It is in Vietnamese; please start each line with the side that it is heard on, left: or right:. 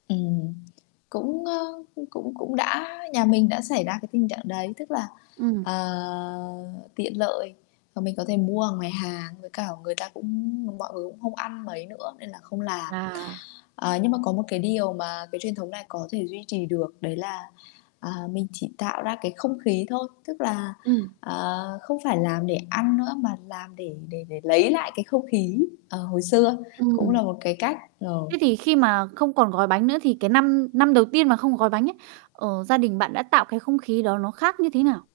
left: Ừm, cũng, ơ, cũng cũng đã nhà mình đã xảy ra cái tình trạng đấy, tức là,
right: Ừm.
left: ờ, tiện lợi và mình có thể mua ở ngoài hàng, với cả người ta cũng mọi người cũng không ăn mấy nữa nên là không làm.
right: À.
left: Ờ, nhưng mà có một cái điều mà cái truyền thống này có thể duy trì được, đấy là, à, mình chỉ tạo ra cái không khí thôi, tức là,
right: Ừm.
left: ờ, không phải làm để ăn nữa mà làm để để để lấy lại cái không khí, ờ, hồi xưa, cũng
right: Ừm.
left: là một cái cách,
right: Thế
left: ờ.
right: thì khi mà không còn gói bánh nữa thì cái năm năm đầu tiên mà không còn gói bánh ấy, ờ, gia đình bạn đã tạo cái không khí đó nó khác như thế nào?